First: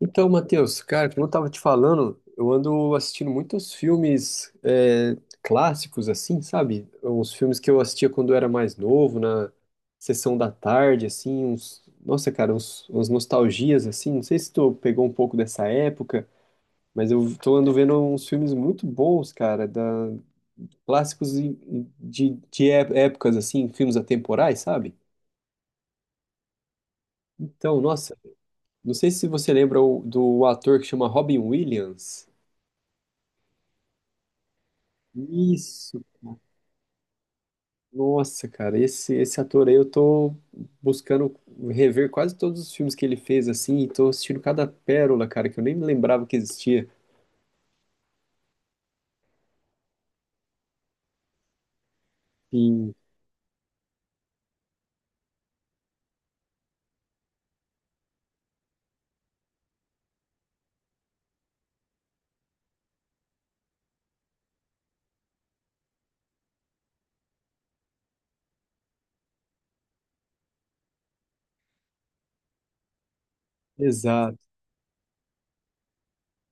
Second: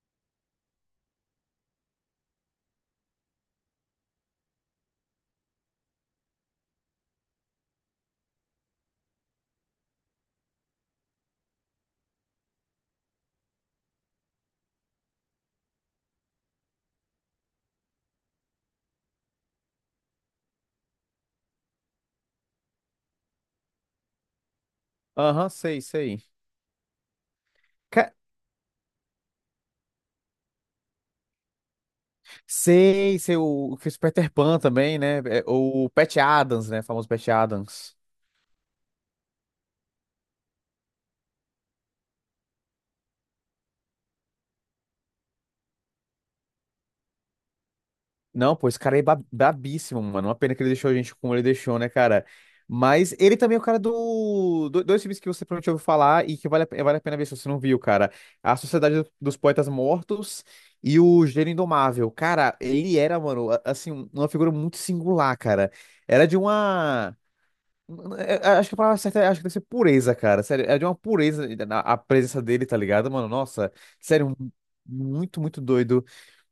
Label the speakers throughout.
Speaker 1: Então, Matheus, cara, como eu tava te falando, eu ando assistindo muitos filmes clássicos, assim, sabe? Uns filmes que eu assistia quando eu era mais novo, na sessão da tarde, assim, Nossa, cara, umas nostalgias, assim, não sei se tu pegou um pouco dessa época, mas eu tô ando vendo uns filmes muito bons, cara, da... clássicos e de épocas, assim, filmes atemporais, sabe?
Speaker 2: Aham, sei, sei.
Speaker 1: Então,
Speaker 2: Ca-
Speaker 1: nossa, não sei se você lembra do ator que chama Robin Williams.
Speaker 2: Sei, sei, o que fez Peter Pan também, né? É, o
Speaker 1: Isso.
Speaker 2: Pat Adams, né? O famoso Pat Adams.
Speaker 1: Nossa, cara, esse ator aí eu tô buscando rever quase todos os filmes que ele fez, assim, e tô assistindo cada pérola, cara, que eu nem me lembrava que existia.
Speaker 2: Não, pô, esse cara é brabíssimo, mano. Uma pena que ele deixou a gente como ele deixou, né, cara?
Speaker 1: Sim,
Speaker 2: Mas ele também é o cara. Dois filmes que você provavelmente ouviu falar e que vale a pena ver se você não viu, cara. A Sociedade dos Poetas Mortos e o Gênio Indomável. Cara, ele era, mano, assim, uma figura muito singular, cara. Era de uma... É, é, acho que a palavra certa é, acho que deve ser pureza, cara. Sério, é de uma pureza a presença dele, tá ligado, mano? Nossa, sério,
Speaker 1: exato.
Speaker 2: muito, muito doido.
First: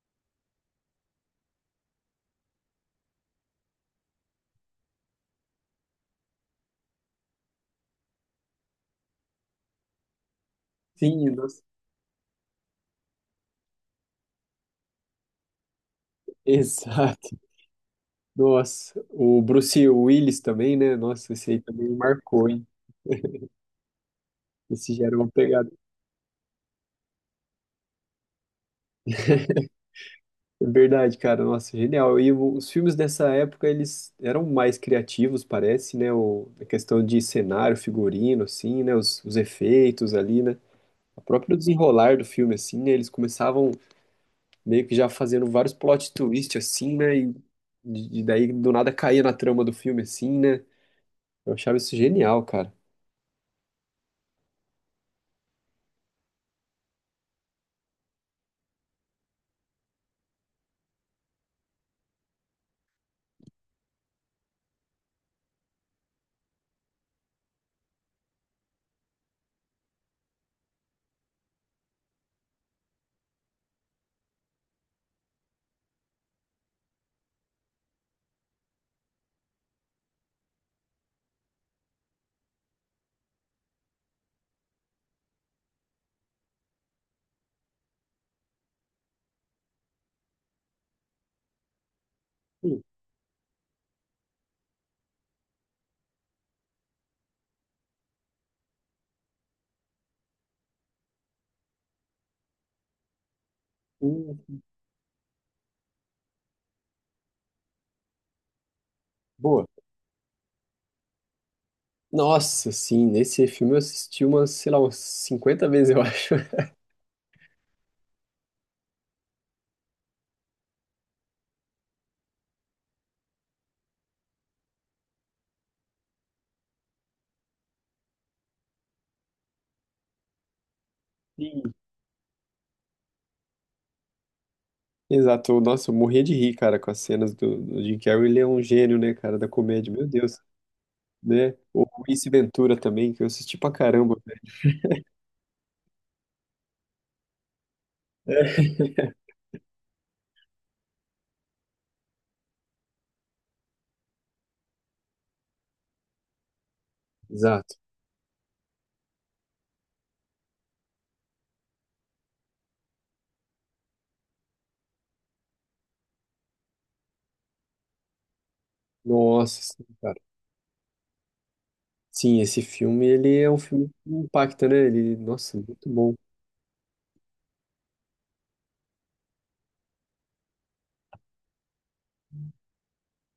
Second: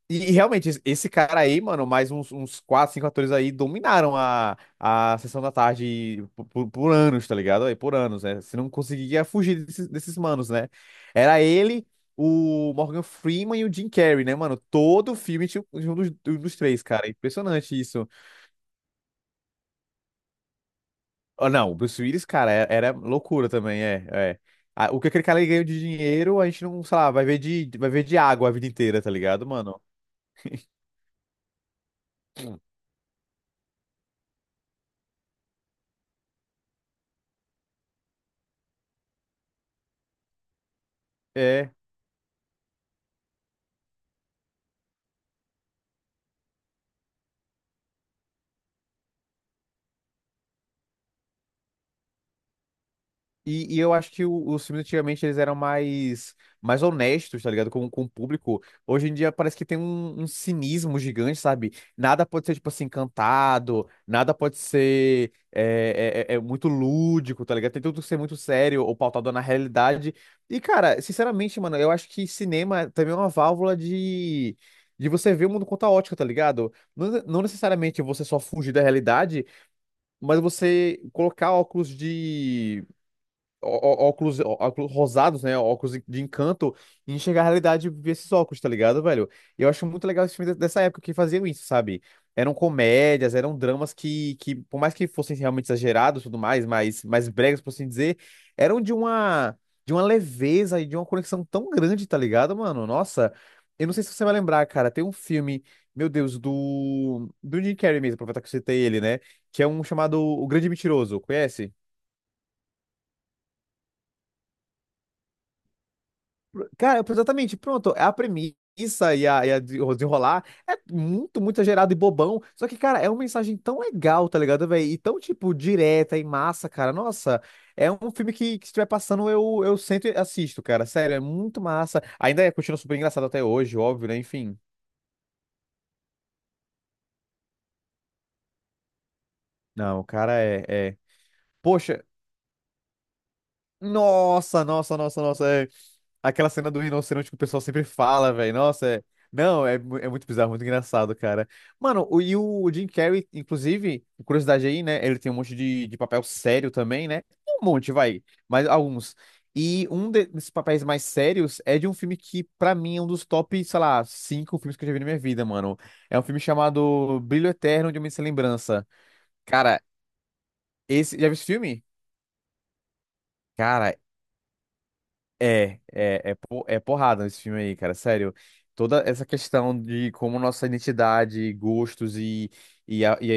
Speaker 2: E realmente, esse cara aí, mano, mais uns 4, 5 atores aí dominaram a sessão da tarde por anos, tá ligado? Aí, por anos, né? Você não conseguia fugir desses manos, né?
Speaker 1: Sim,
Speaker 2: Era
Speaker 1: nossa,
Speaker 2: ele, o Morgan Freeman e o Jim Carrey, né, mano? Todo filme tinha um dos três, cara.
Speaker 1: exato.
Speaker 2: Impressionante isso.
Speaker 1: Nossa, o Bruce Willis também, né? Nossa,
Speaker 2: Ah,
Speaker 1: esse aí
Speaker 2: não, o
Speaker 1: também
Speaker 2: Bruce Willis,
Speaker 1: marcou,
Speaker 2: cara,
Speaker 1: hein?
Speaker 2: era loucura também, é, é. Ah,
Speaker 1: Esse
Speaker 2: o
Speaker 1: já
Speaker 2: que
Speaker 1: era
Speaker 2: aquele
Speaker 1: uma
Speaker 2: cara ganhou
Speaker 1: pegada.
Speaker 2: de dinheiro, a gente não, sei lá, vai ver de água a vida inteira, tá ligado, mano?
Speaker 1: É verdade, cara, nossa, genial. E os filmes dessa época, eles eram mais criativos, parece, né? A questão de cenário, figurino, assim, né? Os efeitos ali, né? O próprio
Speaker 2: É.
Speaker 1: desenrolar do filme, assim, né, eles começavam meio que já fazendo vários plot twists, assim, né? E daí do nada caía na trama do filme, assim, né? Eu achava isso genial, cara.
Speaker 2: E eu acho que os filmes antigamente eles eram mais, mais honestos, tá ligado? Com o público. Hoje em dia parece que tem um cinismo gigante, sabe? Nada pode ser, tipo assim, cantado, nada pode ser muito lúdico, tá ligado? Tem tudo que ser muito sério ou pautado na realidade. E, cara, sinceramente, mano, eu acho que cinema também é uma válvula de. De você ver o mundo com outra ótica tá ligado? Não, não necessariamente você só fugir da realidade, mas você colocar óculos de ó- ó- óculos rosados, né? Óculos de encanto e enxergar a realidade e ver esses óculos, tá ligado, velho? E eu acho muito legal esse filme dessa época que faziam isso, sabe? Eram
Speaker 1: Hum,
Speaker 2: comédias, eram dramas que por mais que fossem realmente exagerados e tudo mais, bregas, por assim dizer, eram de uma leveza e de uma conexão tão grande, tá ligado, mano? Nossa, eu não sei se você vai
Speaker 1: hum,
Speaker 2: lembrar, cara, tem um filme, meu Deus, do Jim Carrey mesmo, aproveitar que eu citei ele, né? Que
Speaker 1: boa.
Speaker 2: é um chamado O Grande Mentiroso, conhece?
Speaker 1: Nossa, sim, nesse filme eu assisti umas, sei lá, umas 50 vezes, eu acho.
Speaker 2: Cara, exatamente, pronto. É a premissa o desenrolar é muito, muito exagerado e bobão. Só que, cara, é uma mensagem tão legal, tá ligado, velho? E tão, tipo, direta e massa, cara. Nossa, é um filme que se estiver passando, eu sento e assisto, cara. Sério, é muito
Speaker 1: Sim.
Speaker 2: massa. Ainda é, continua super engraçado até hoje, óbvio, né? Enfim.
Speaker 1: Exato, nossa, eu morria de rir, cara, com as cenas do, do Jim Carrey. Ele é um gênio, né, cara, da comédia,
Speaker 2: Não, o
Speaker 1: meu
Speaker 2: cara
Speaker 1: Deus,
Speaker 2: é...
Speaker 1: né? O
Speaker 2: Poxa,
Speaker 1: Ace Ventura também, que eu assisti pra caramba, né?
Speaker 2: nossa, nossa, nossa, nossa. Aquela cena do rinoceronte que o pessoal sempre fala, velho. Nossa, é... Não, é muito bizarro, muito engraçado, cara. Mano, e o Jim Carrey, inclusive, curiosidade aí, né? Ele tem um monte de papel sério também, né? Um
Speaker 1: Exato.
Speaker 2: monte, vai, mas alguns. E um desses papéis mais sérios é de um filme que, pra mim, é um dos top, sei lá, cinco filmes que eu já vi na minha vida, mano. É um filme chamado Brilho Eterno de uma Sem Lembrança.
Speaker 1: Nossa,
Speaker 2: Cara,
Speaker 1: sim, cara.
Speaker 2: esse. Já viu esse filme?
Speaker 1: Sim, esse filme, ele é um filme
Speaker 2: Cara,
Speaker 1: que impacta, né? Ele, nossa, muito bom.
Speaker 2: É porrada esse filme aí, cara, sério. Toda essa questão de como nossa identidade, gostos e, a- e,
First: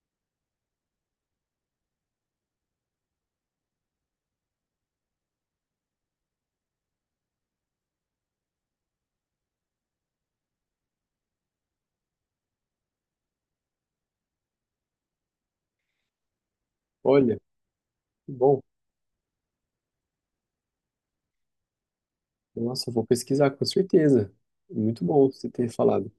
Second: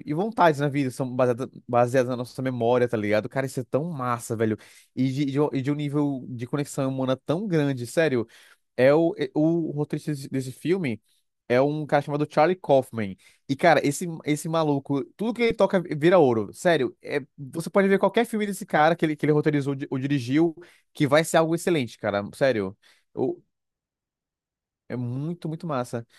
Speaker 2: e vontades na vida são baseadas na nossa memória, tá ligado? Cara, isso é tão massa, velho. E de um nível de conexão humana tão grande, sério. O roteirista desse filme é um cara chamado Charlie Kaufman. E, cara, esse maluco, tudo que ele toca vira ouro. Sério,
Speaker 1: Olha,
Speaker 2: você pode ver qualquer
Speaker 1: muito
Speaker 2: filme
Speaker 1: bom.
Speaker 2: desse cara que ele roteirizou ou dirigiu, que vai ser algo excelente, cara. Sério.
Speaker 1: Nossa, eu vou
Speaker 2: O-
Speaker 1: pesquisar com certeza.
Speaker 2: É
Speaker 1: Muito bom você
Speaker 2: muito, muito
Speaker 1: ter
Speaker 2: massa.
Speaker 1: falado.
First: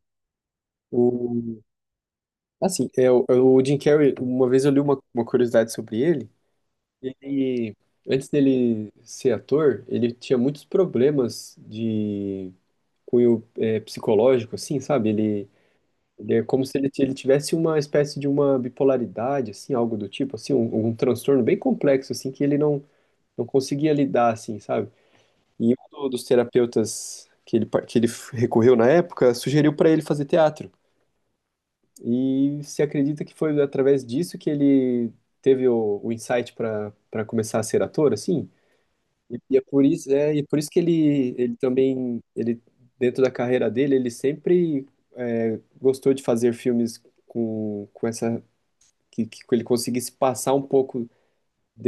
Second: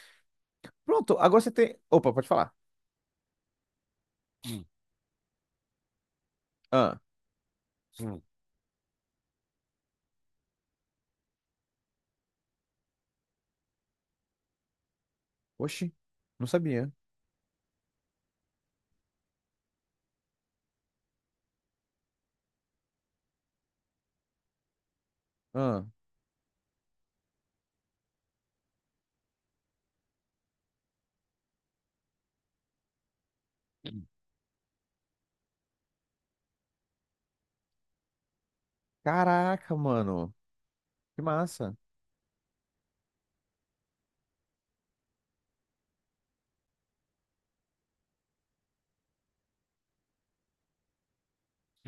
Speaker 2: Pronto, agora você
Speaker 1: O,
Speaker 2: tem. Opa, pode falar.
Speaker 1: assim, é, o, é o Jim Carrey, uma vez
Speaker 2: Hum,
Speaker 1: eu li uma curiosidade sobre ele.
Speaker 2: Ah,
Speaker 1: Ele,
Speaker 2: hum,
Speaker 1: antes dele ser ator, ele tinha muitos problemas de cunho psicológico, assim, sabe? Ele,
Speaker 2: oxi,
Speaker 1: ele é
Speaker 2: não
Speaker 1: como se ele,
Speaker 2: sabia.
Speaker 1: ele tivesse uma espécie de uma bipolaridade, assim, algo do tipo, assim, um transtorno bem complexo, assim, que ele não conseguia lidar, assim, sabe? E
Speaker 2: Ah,
Speaker 1: um dos terapeutas que ele, que ele recorreu na época sugeriu para ele fazer teatro. E se acredita que foi através
Speaker 2: hum,
Speaker 1: disso que ele teve o insight para começar a ser ator, assim. E é
Speaker 2: caraca,
Speaker 1: por isso, é,
Speaker 2: mano.
Speaker 1: e é por isso que
Speaker 2: Que
Speaker 1: ele
Speaker 2: massa.
Speaker 1: também, ele, dentro da carreira dele, ele sempre é, gostou de fazer filmes com essa, que ele conseguisse passar um pouco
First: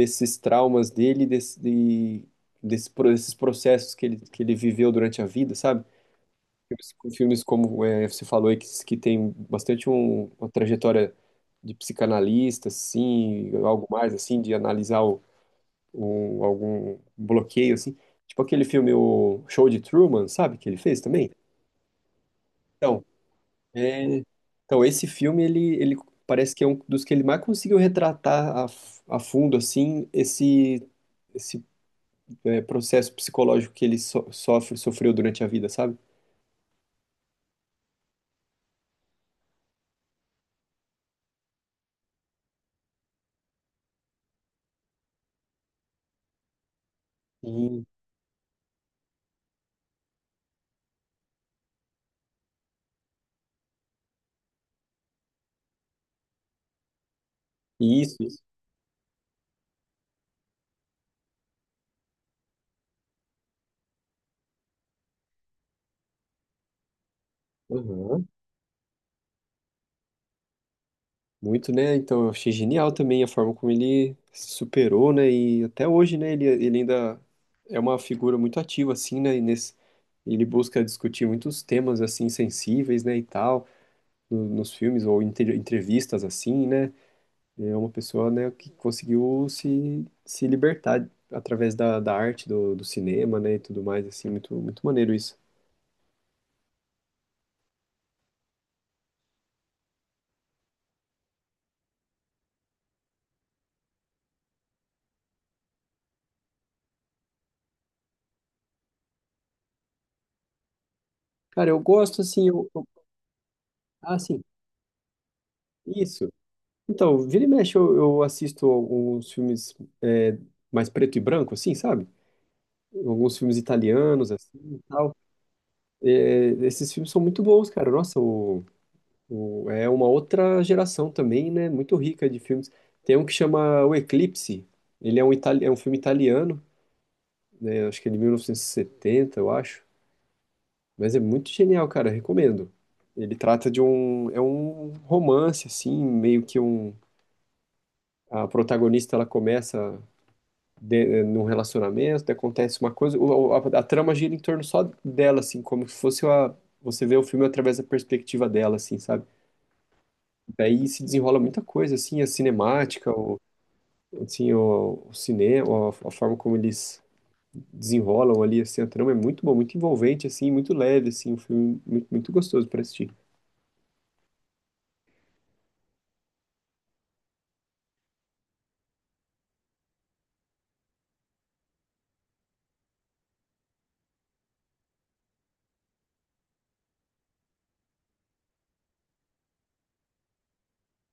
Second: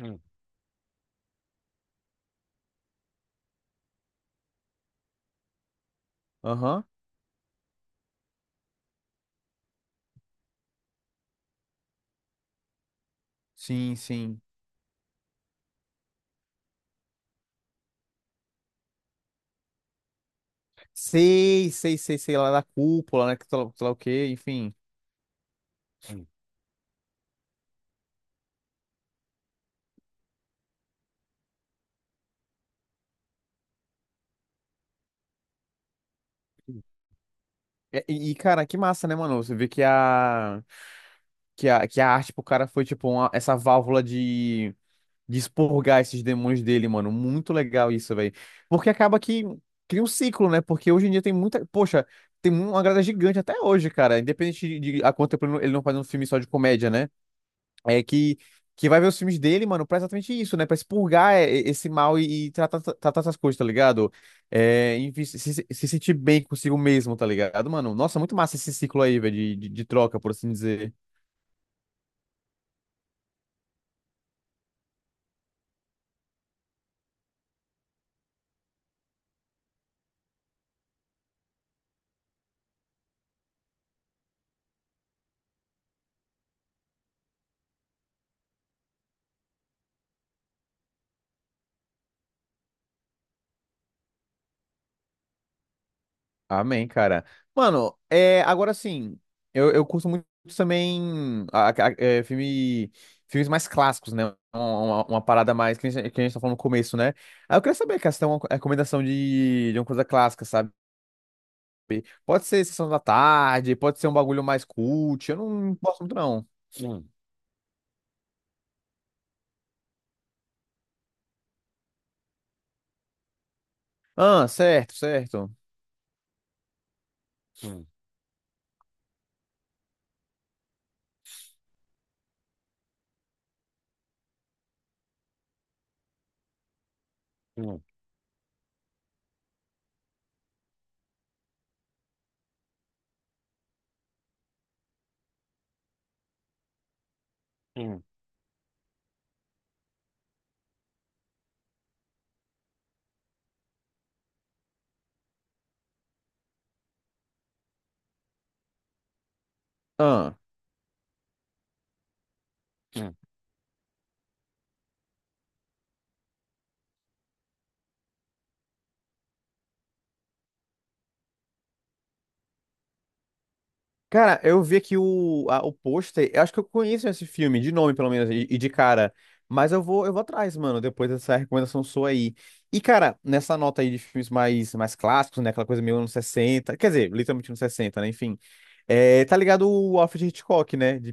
Speaker 2: Hum.
Speaker 1: traumas dele, desse, desse, desses processos que ele viveu durante a vida, sabe?
Speaker 2: Aham.
Speaker 1: Filmes, filmes como é, você falou aí, que tem bastante uma trajetória de psicanalista, assim, algo
Speaker 2: Sim,
Speaker 1: mais, assim,
Speaker 2: sim.
Speaker 1: de analisar o, algum bloqueio, assim. Tipo aquele filme, o Show de Truman, sabe? Que ele fez também.
Speaker 2: Sei, sei, sei, sei lá da
Speaker 1: Então,
Speaker 2: cúpula, né? Que sei lá o
Speaker 1: é,
Speaker 2: quê, enfim.
Speaker 1: então esse filme, ele parece que é um dos que ele mais conseguiu retratar a, a fundo, assim, esse esse é, processo psicológico que ele sofre, sofreu durante a vida, sabe?
Speaker 2: É, e, cara, que massa, né, mano? Você vê que a arte pro cara foi, tipo, essa válvula de, expurgar esses demônios dele, mano. Muito
Speaker 1: E,
Speaker 2: legal isso, velho. Porque acaba que cria um ciclo, né? Porque hoje em dia tem muita. Poxa, tem uma grada gigante até hoje, cara. Independente de a quanto tempo ele não faz um filme só de comédia, né? É
Speaker 1: isso,
Speaker 2: que,
Speaker 1: isso.
Speaker 2: que vai ver os filmes dele, mano, pra exatamente isso, né? Pra expurgar esse mal e tratar essas coisas, tá ligado? É, enfim, se sentir bem consigo mesmo, tá ligado, mano? Nossa,
Speaker 1: Aham.
Speaker 2: muito massa esse ciclo aí, velho, de troca, por assim dizer.
Speaker 1: Muito, né? Então, eu achei genial também a forma como ele se superou, né? E até hoje, né? Ele ainda é uma figura muito ativa, assim, né? E nesse, ele busca discutir muitos temas, assim, sensíveis, né? E tal, nos filmes ou em entrevistas, assim, né? É uma pessoa, né? Que conseguiu se, se libertar através da, da arte, do, do cinema, né? E tudo mais, assim. Muito, muito maneiro isso.
Speaker 2: Amém, cara. Mano, agora sim, eu curto muito também filmes mais clássicos, né? Uma parada mais que a gente tá falando no começo, né? Aí eu queria saber, cara, se tem uma recomendação de uma coisa clássica, sabe?
Speaker 1: Cara, eu gosto
Speaker 2: Pode
Speaker 1: assim,
Speaker 2: ser Sessão da Tarde, pode ser um
Speaker 1: ah, sim,
Speaker 2: bagulho mais cult, eu não gosto muito
Speaker 1: isso.
Speaker 2: não. Hum,
Speaker 1: Então, vira e mexe, eu assisto alguns filmes é, mais preto e branco, assim, sabe? Alguns filmes italianos,
Speaker 2: ah,
Speaker 1: assim, e
Speaker 2: certo,
Speaker 1: tal.
Speaker 2: certo.
Speaker 1: É, esses filmes são muito bons,
Speaker 2: Hum,
Speaker 1: cara. Nossa, o, é uma outra geração também, né? Muito rica de filmes. Tem um que chama O Eclipse. Ele é um, itali é um filme italiano,
Speaker 2: hum,
Speaker 1: né? Acho que é de 1970, eu acho. Mas é muito genial, cara. Recomendo. Ele trata de um, é um romance, assim, meio que um,
Speaker 2: hum,
Speaker 1: a protagonista ela começa de, eh, num relacionamento, acontece uma coisa, a trama gira em torno só dela, assim, como se fosse uma, você vê o filme através da perspectiva dela, assim, sabe?
Speaker 2: ah.
Speaker 1: Daí se desenrola muita coisa, assim, a cinemática, o, assim, o cinema, a forma como eles desenrolam ali, assim, a trama é muito bom, muito envolvente, assim, muito leve, assim, um filme muito, muito gostoso para assistir.
Speaker 2: Cara, eu vi aqui o pôster. Eu acho que eu conheço esse filme, de nome pelo menos, e de cara. Mas eu vou atrás, mano, depois dessa recomendação sua aí. E, cara, nessa nota aí de filmes mais, mais clássicos, né? Aquela coisa meio anos 60, quer dizer, literalmente anos 60, né? Enfim. É, tá ligado o Alfred Hitchcock, né? De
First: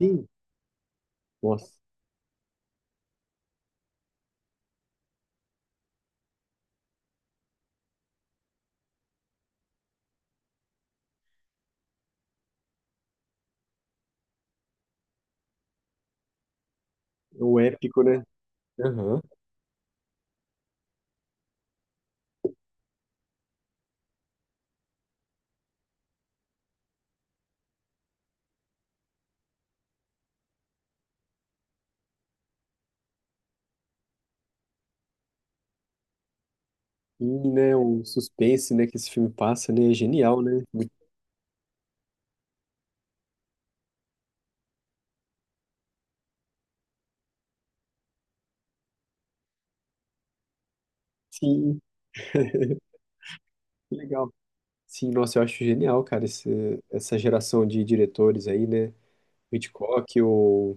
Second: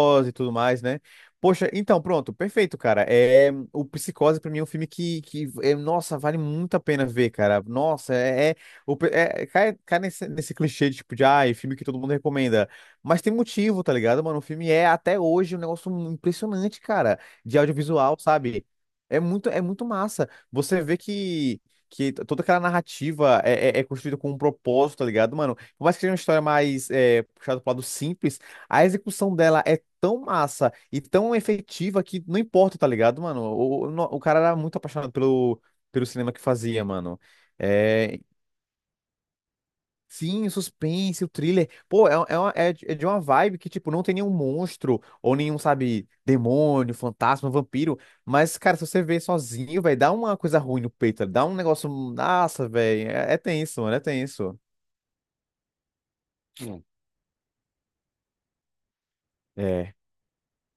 Speaker 1: Sim.
Speaker 2: e tudo mais, né? Poxa,
Speaker 1: Nossa,
Speaker 2: então, pronto, perfeito, cara. É, o Psicose, pra mim, é um filme que é, nossa, vale muito a pena ver, cara. Nossa, é, é o, pe- é, é, cai, cai nesse clichê de, tipo, de, ai, filme que todo mundo recomenda. Mas tem motivo, tá ligado, mano? O filme é, até hoje, um negócio impressionante, cara,
Speaker 1: é um
Speaker 2: de
Speaker 1: épico,
Speaker 2: audiovisual,
Speaker 1: né?
Speaker 2: sabe?
Speaker 1: Aham.
Speaker 2: É muito massa. Você vê que, toda aquela narrativa é construída com um propósito, tá ligado, mano? Por mais que seja uma história mais puxada pro lado simples, a execução dela é tão massa e tão efetiva que não importa, tá ligado, mano? O cara era muito apaixonado pelo cinema que fazia, mano.
Speaker 1: E, né, o
Speaker 2: É,
Speaker 1: suspense, né, que esse filme passa, né, é genial,
Speaker 2: sim, o
Speaker 1: né?
Speaker 2: suspense, o thriller. Pô, é de uma vibe que, tipo, não tem nenhum monstro, ou nenhum, sabe, demônio, fantasma, vampiro. Mas, cara, se você vê sozinho, vai dar uma coisa ruim no peito, tá? Dá um
Speaker 1: Sim,
Speaker 2: negócio. Nossa, velho. É, é tenso, mano,
Speaker 1: que
Speaker 2: é
Speaker 1: legal.
Speaker 2: tenso.
Speaker 1: Sim, nossa, eu acho genial, cara, esse,
Speaker 2: Hum.
Speaker 1: essa geração de diretores aí, né? O
Speaker 2: É.
Speaker 1: Hitchcock,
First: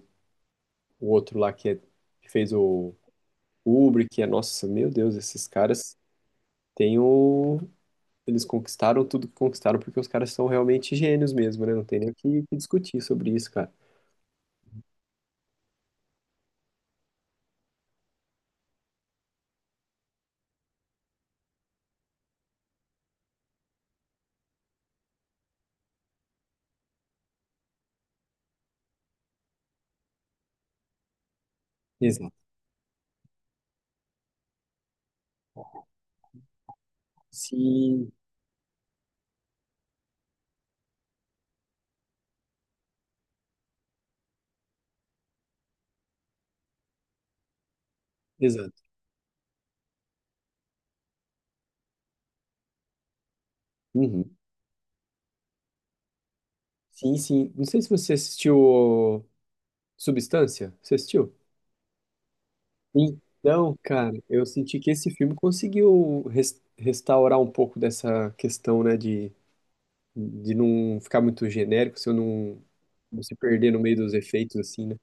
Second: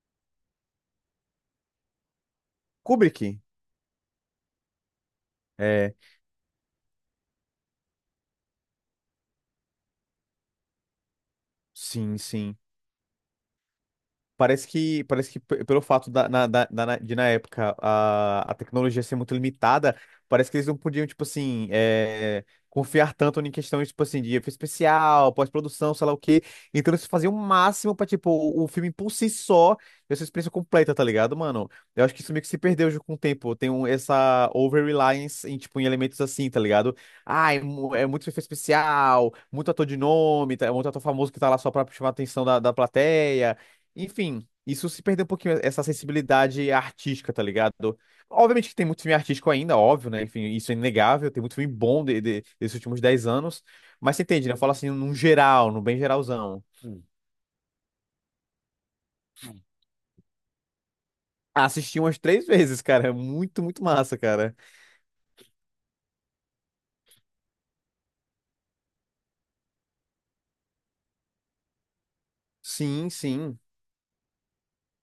Speaker 1: o outro lá que, é- que fez o
Speaker 2: Kubrick.
Speaker 1: Kubrick, é, nossa, meu Deus, esses
Speaker 2: É.
Speaker 1: caras têm o, eles conquistaram tudo que conquistaram porque os caras são realmente gênios mesmo, né? Não tem nem o
Speaker 2: Sim,
Speaker 1: que, que
Speaker 2: sim.
Speaker 1: discutir sobre isso, cara.
Speaker 2: Pelo fato da, na, da- da- na- de na época a tecnologia ser muito limitada, parece que eles não podiam, tipo assim, confiar tanto em questões, tipo assim, de efeito especial, pós-produção, sei lá o quê. Então eles faziam o máximo pra, tipo, o filme por si só, essa experiência completa, tá ligado, mano? Eu acho que isso
Speaker 1: Exato.
Speaker 2: meio que se perdeu já com o tempo. Tem essa over-reliance em, tipo, em elementos assim, tá ligado? Ah, é
Speaker 1: Sim,
Speaker 2: muito efeito especial, muito ator de nome, muito ator famoso que tá lá só pra chamar a atenção da plateia. Enfim, isso se perdeu um pouquinho, essa sensibilidade artística, tá ligado? Obviamente que
Speaker 1: exato.
Speaker 2: tem muito filme artístico ainda, óbvio, né? Enfim, isso é inegável, tem muito filme bom desses últimos 10 anos, mas você
Speaker 1: Uhum.
Speaker 2: entende, né? Eu falo assim, num geral, no bem geralzão. Hum.
Speaker 1: Sim, sim. Não sei se você assistiu o Substância. Você assistiu?
Speaker 2: Assisti umas três vezes, cara, é muito,
Speaker 1: Então,
Speaker 2: muito
Speaker 1: cara,
Speaker 2: massa,
Speaker 1: eu
Speaker 2: cara.
Speaker 1: senti que esse filme conseguiu restaurar um pouco dessa questão, né, de não ficar muito genérico, se eu não,
Speaker 2: Sim,
Speaker 1: não se
Speaker 2: sim.
Speaker 1: perder no meio dos efeitos, assim, né?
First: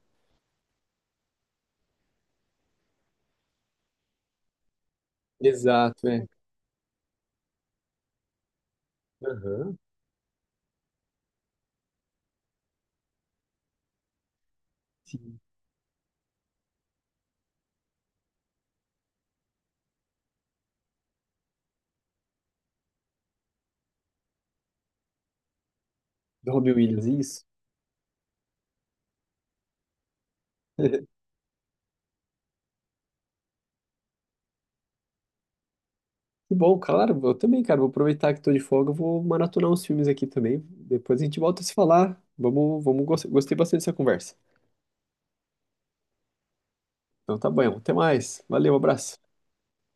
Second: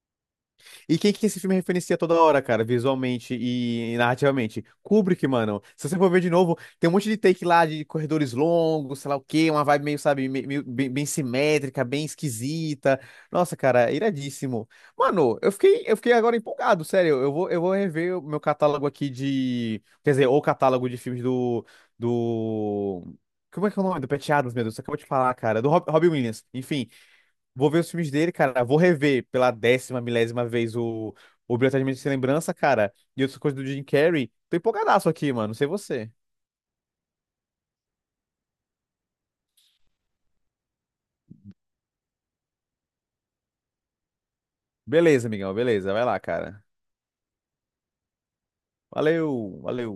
Speaker 2: E quem que esse filme referencia toda hora, cara, visualmente e narrativamente? Kubrick, mano. Se você
Speaker 1: Exato,
Speaker 2: for ver
Speaker 1: é.
Speaker 2: de novo, tem um monte de take lá de corredores longos, sei lá o quê, uma
Speaker 1: Aham.
Speaker 2: vibe meio, sabe, meio, bem, bem simétrica, bem esquisita. Nossa, cara, iradíssimo. Mano,
Speaker 1: Sim.
Speaker 2: eu fiquei agora empolgado, sério. Eu vou rever o meu catálogo aqui de. Quer dizer, o catálogo de filmes do. Do. Como é que é o nome? Do Pat Adams, meu Deus, você acabou de falar, cara. Do Robin Williams.
Speaker 1: Do Robin
Speaker 2: Enfim.
Speaker 1: Williams, isso.
Speaker 2: Vou ver os filmes dele, cara. Vou rever pela décima, milésima vez o o Brilhantemente Sem Lembrança, cara. E outras coisas do Jim Carrey. Tô empolgadaço aqui, mano. Não sei você.
Speaker 1: Que bom, claro, eu também, cara, vou aproveitar que tô de folga, eu vou maratonar uns filmes aqui também, depois a gente volta a se falar, vamos, vamos, gostei bastante dessa conversa.
Speaker 2: Beleza, amigão. Beleza. Vai lá, cara.
Speaker 1: Então tá bom, até mais, valeu, abraço.
Speaker 2: Valeu, valeu.